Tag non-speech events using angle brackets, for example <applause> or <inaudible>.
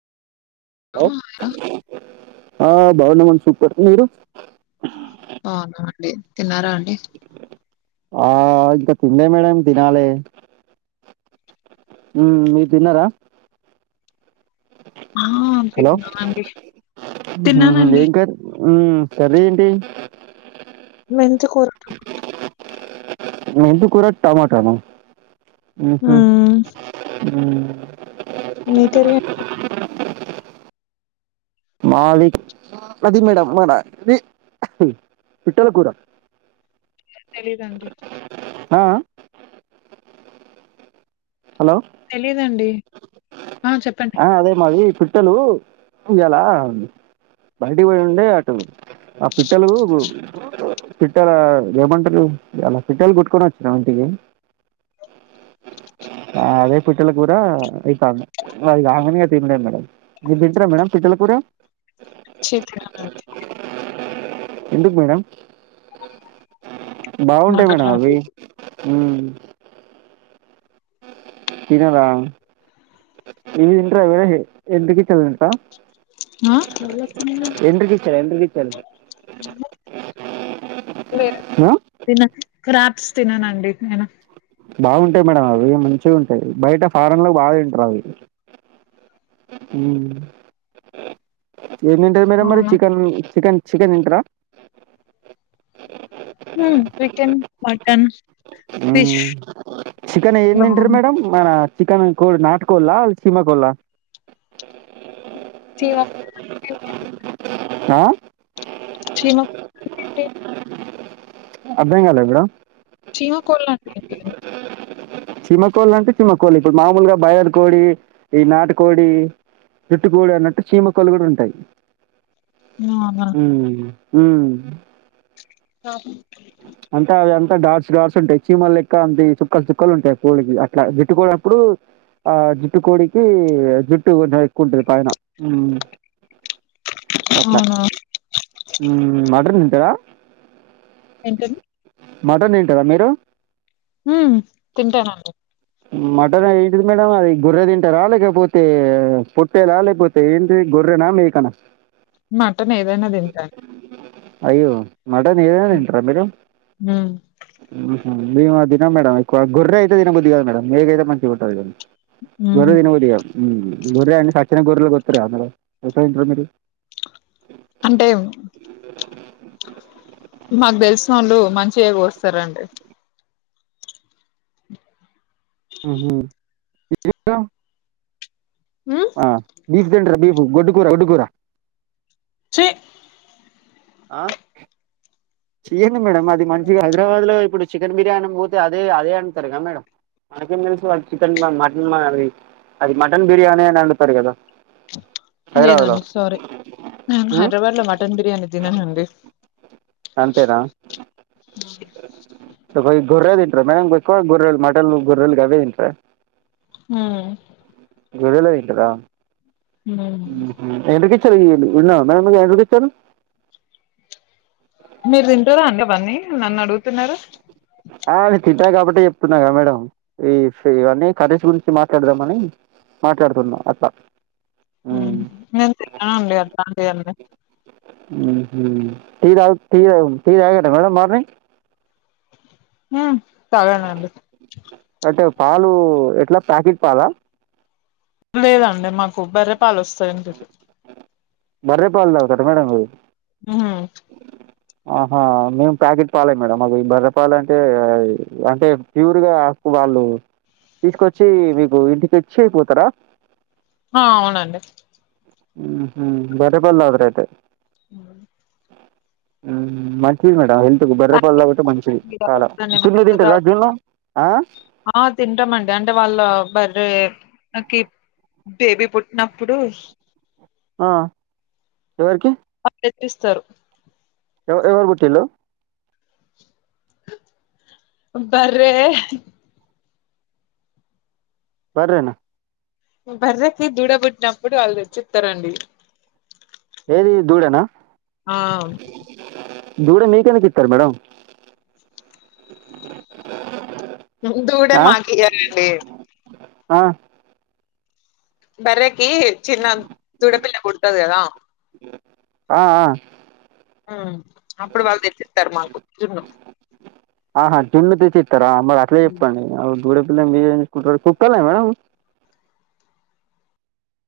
Hello ఆ ఆ బాగునమ్మన్ సూపర్ మీరు అవునా అడి తిన్నారా అండి. అండి ఆ ఇంకా తిన్లే మేడం తినాలి. మీరు తిన్నారా ఆ హలో తిన్నానండి తిన్నానండి ఏం కర్రీ ఉమ్ కర్రీ ఏంటి మెంతికూర మెంతీ కూర టమాటా నా ఆహ ఉ మ్మ్ అ మీ కర్రీ అం మాది మాది మేడం అది పీట్టల కూర తెలీదండి. ఆ హలో తెలీదండి ఆ చెప్పండి ఆ అదే మాది పిట్టలు ఎలా బయటి పోయి ఉండే అటు ఆ పిట్టలు పిట్టలా ఏమంటారు. పిట్టలు కొట్టుకొని వచ్చిన ఇంటికి అదే పిట్టల కూర అయితాంది. అది కంగానే తినేస్తాం. మీరు తింటరా మేడం పిట్టల కూర ఛీ! తిననండి ఎందుకు మేడం బాగుంటాయి నాకు మేడం అవి అట్లాంటివి మ్మ్ తినదా ఇవిదింట్ర ఎంటి పికిల్ తింట్రా ఆ ఎండ్రికిచ్చలు ఆ తిన్నా క్రాబ్స్ తిననండి నేను బాగుంటాయి మేడం అవి మంచిగుంటయి బయట ఫారెన్ లో బాగా తింటారు అవి ఏ తింటారు మీర మరి అవును చికెన్ చికెన్ చికెన్ తింటరా మ్మ్ చికెన్ మటన్ ఫిష్ మ్మ్ చికెన్ ఏందింటారు ప్రాన్ మేడం మన చికన్ కో నాటు కోళ్ల అ చీమకోళ్ల చీమ ఆ చీమకు అర్థం కాలా మేడమ్ చీమ కోళ్లండి చీమకోళ్ళు అంటే చీమకోళ్ళు ఇప్పుడు మామూలుగా బయర్ కోడి ఈ నాటకోడి జుట్టుకోడి అన్నట్టు చీమకోళ్ళు కూడా ఉంటాయి అవునా మ్మ్ మ్మ్ ఆ అంతా అదన్ తా డాట్స్ డాట్స్ ఉంటాయి చీమలు లెక్క అంత చుక్కలు చుక్కలు ఉంటాయి కోళ్ళకి అట్లా జుట్టుకోనప్పుడు ఆ జుట్టు కోడికి జుట్టు ఎక్కువ ఉంటది పైన అట్ల అవునా మ్మ్ అట్ తింటరా అంట మటన్ తింటరా మీరు మ్మ్ తింటానండి మటన్ ఏంటిది మేడం అది గొర్రె తింటరా లేకపోతే పొట్టేలా లేకపోతే ఏంటిది గొర్రెనా మేకన మటన్ ఏదైనా తింటాను అయ్యో మటన్ ఏదైనా తింటారా మీరు హ్మ్. మేము అది తినం మేడమ్ గోర్రయితే తినబుద్ధి కాదు మేడం మేకైతే మంచిగుంటది కానీ గొర్రె ఉహు తినబుద్ది కాదు మ్మ్ గొర్రె అంటే సచ్చిన గొర్రెలు కోత్తరు కదా మేడం ఎట్ల తింటరు మీరు అంటే మాకు తెలిసిన వాళ్ళు మంచిగా కోస్తారండి హ్మ్మ్ మ్మ్ బీఫ్ తింటరా బీఫ్ గొడ్డు కూర గొడ్డు కూర చే ఆ మేడడం అది మంచిగా హైదరాబాద్ లో ఇప్పుడు చికెన్ బిర్యానీ పోతే అదే అదే అంటతారు క మేడం మనకేం తెలిసి వాళ్ళ చికెన్ మటన్ అది అది మటన్ బిర్యానీ అని అడుతారు కదా హైదరాబాద్ లో లేదండి సారీ నేను ఉ హైదరాబాద్ లో మటన్ బిర్యానీ తిననండి అంతేరా గొర్రే తింటార మ్యామ్ ఎక్కువ గొర్రెలు మటలు గొర్రెలు అవే తింటార హ జడుల వంటద ఎంటక <unintelligible> మీరు తింటారా అవన్నీ నన్ను అడుగుతున్నారా ఆ అను తింటా కాబట్టి చెప్తున్నా కదా మేడ ఈ ఇవన్నీ కరష్ గురించి మాట్లాడదామని మాట్లాడుతున్నాం అట్లా మ్మ్. నేను తిననండి అట్లాంటివన్నీ మ్మ్. టీ తాగ్ టీ టీ తగ్గిర్రా మేడం మార్నింగ్ తగనడి అంటే పాలు ఎట్లా ప్యాకెట్ పాల లేదండి మాకు బరే పాలు వస్తాయంకు బర్రే పాల్దవ తట మేడం హ ఆహా మేము ప్యాకెట్ పాలే మేడంమ్ అ ఈ బర్రపాల అంటే అంటే ప్యూర్గాకు వాళ్ళు తీసుకొచ్చి మీకు ఇంటికి వచ్చి అయిపోతారా ఆ అవునండి ఉ బర్రె పాలు తాగుతారు అయితే అ మంచి మేడం ఎ బర్రపల్ తాగితే మంచిది చాలా జున్ను తింటారా జున్ను ఆ అరే నాకు బేబీ పుట్టినప్పుడు ఆ ఎవరికి ఆ ప్రయత్నిస్తారు ఎవ ఎవరు బుట్టిల్లు బరే బార్రేనా మీ భర్రకి దూడబుట్టినప్పుడు వాళ్ళు రచ్చితారంండి ఏది దూడనా ఆ దూడే మీకెందుకు యిత్తరు మేడం దూడ ఆ మాగాల ఆ బరే కీ చిన్న దూడపిల్ల పుడతదికాదా ఆ ఆ హమ్ ఆహా జున్ను తెచ్చిత్తార మరి అట్లా ఉమ్ చెప్పండి <unintelligible> మీరేం చేసుకుంటారు కుక్కల మేడం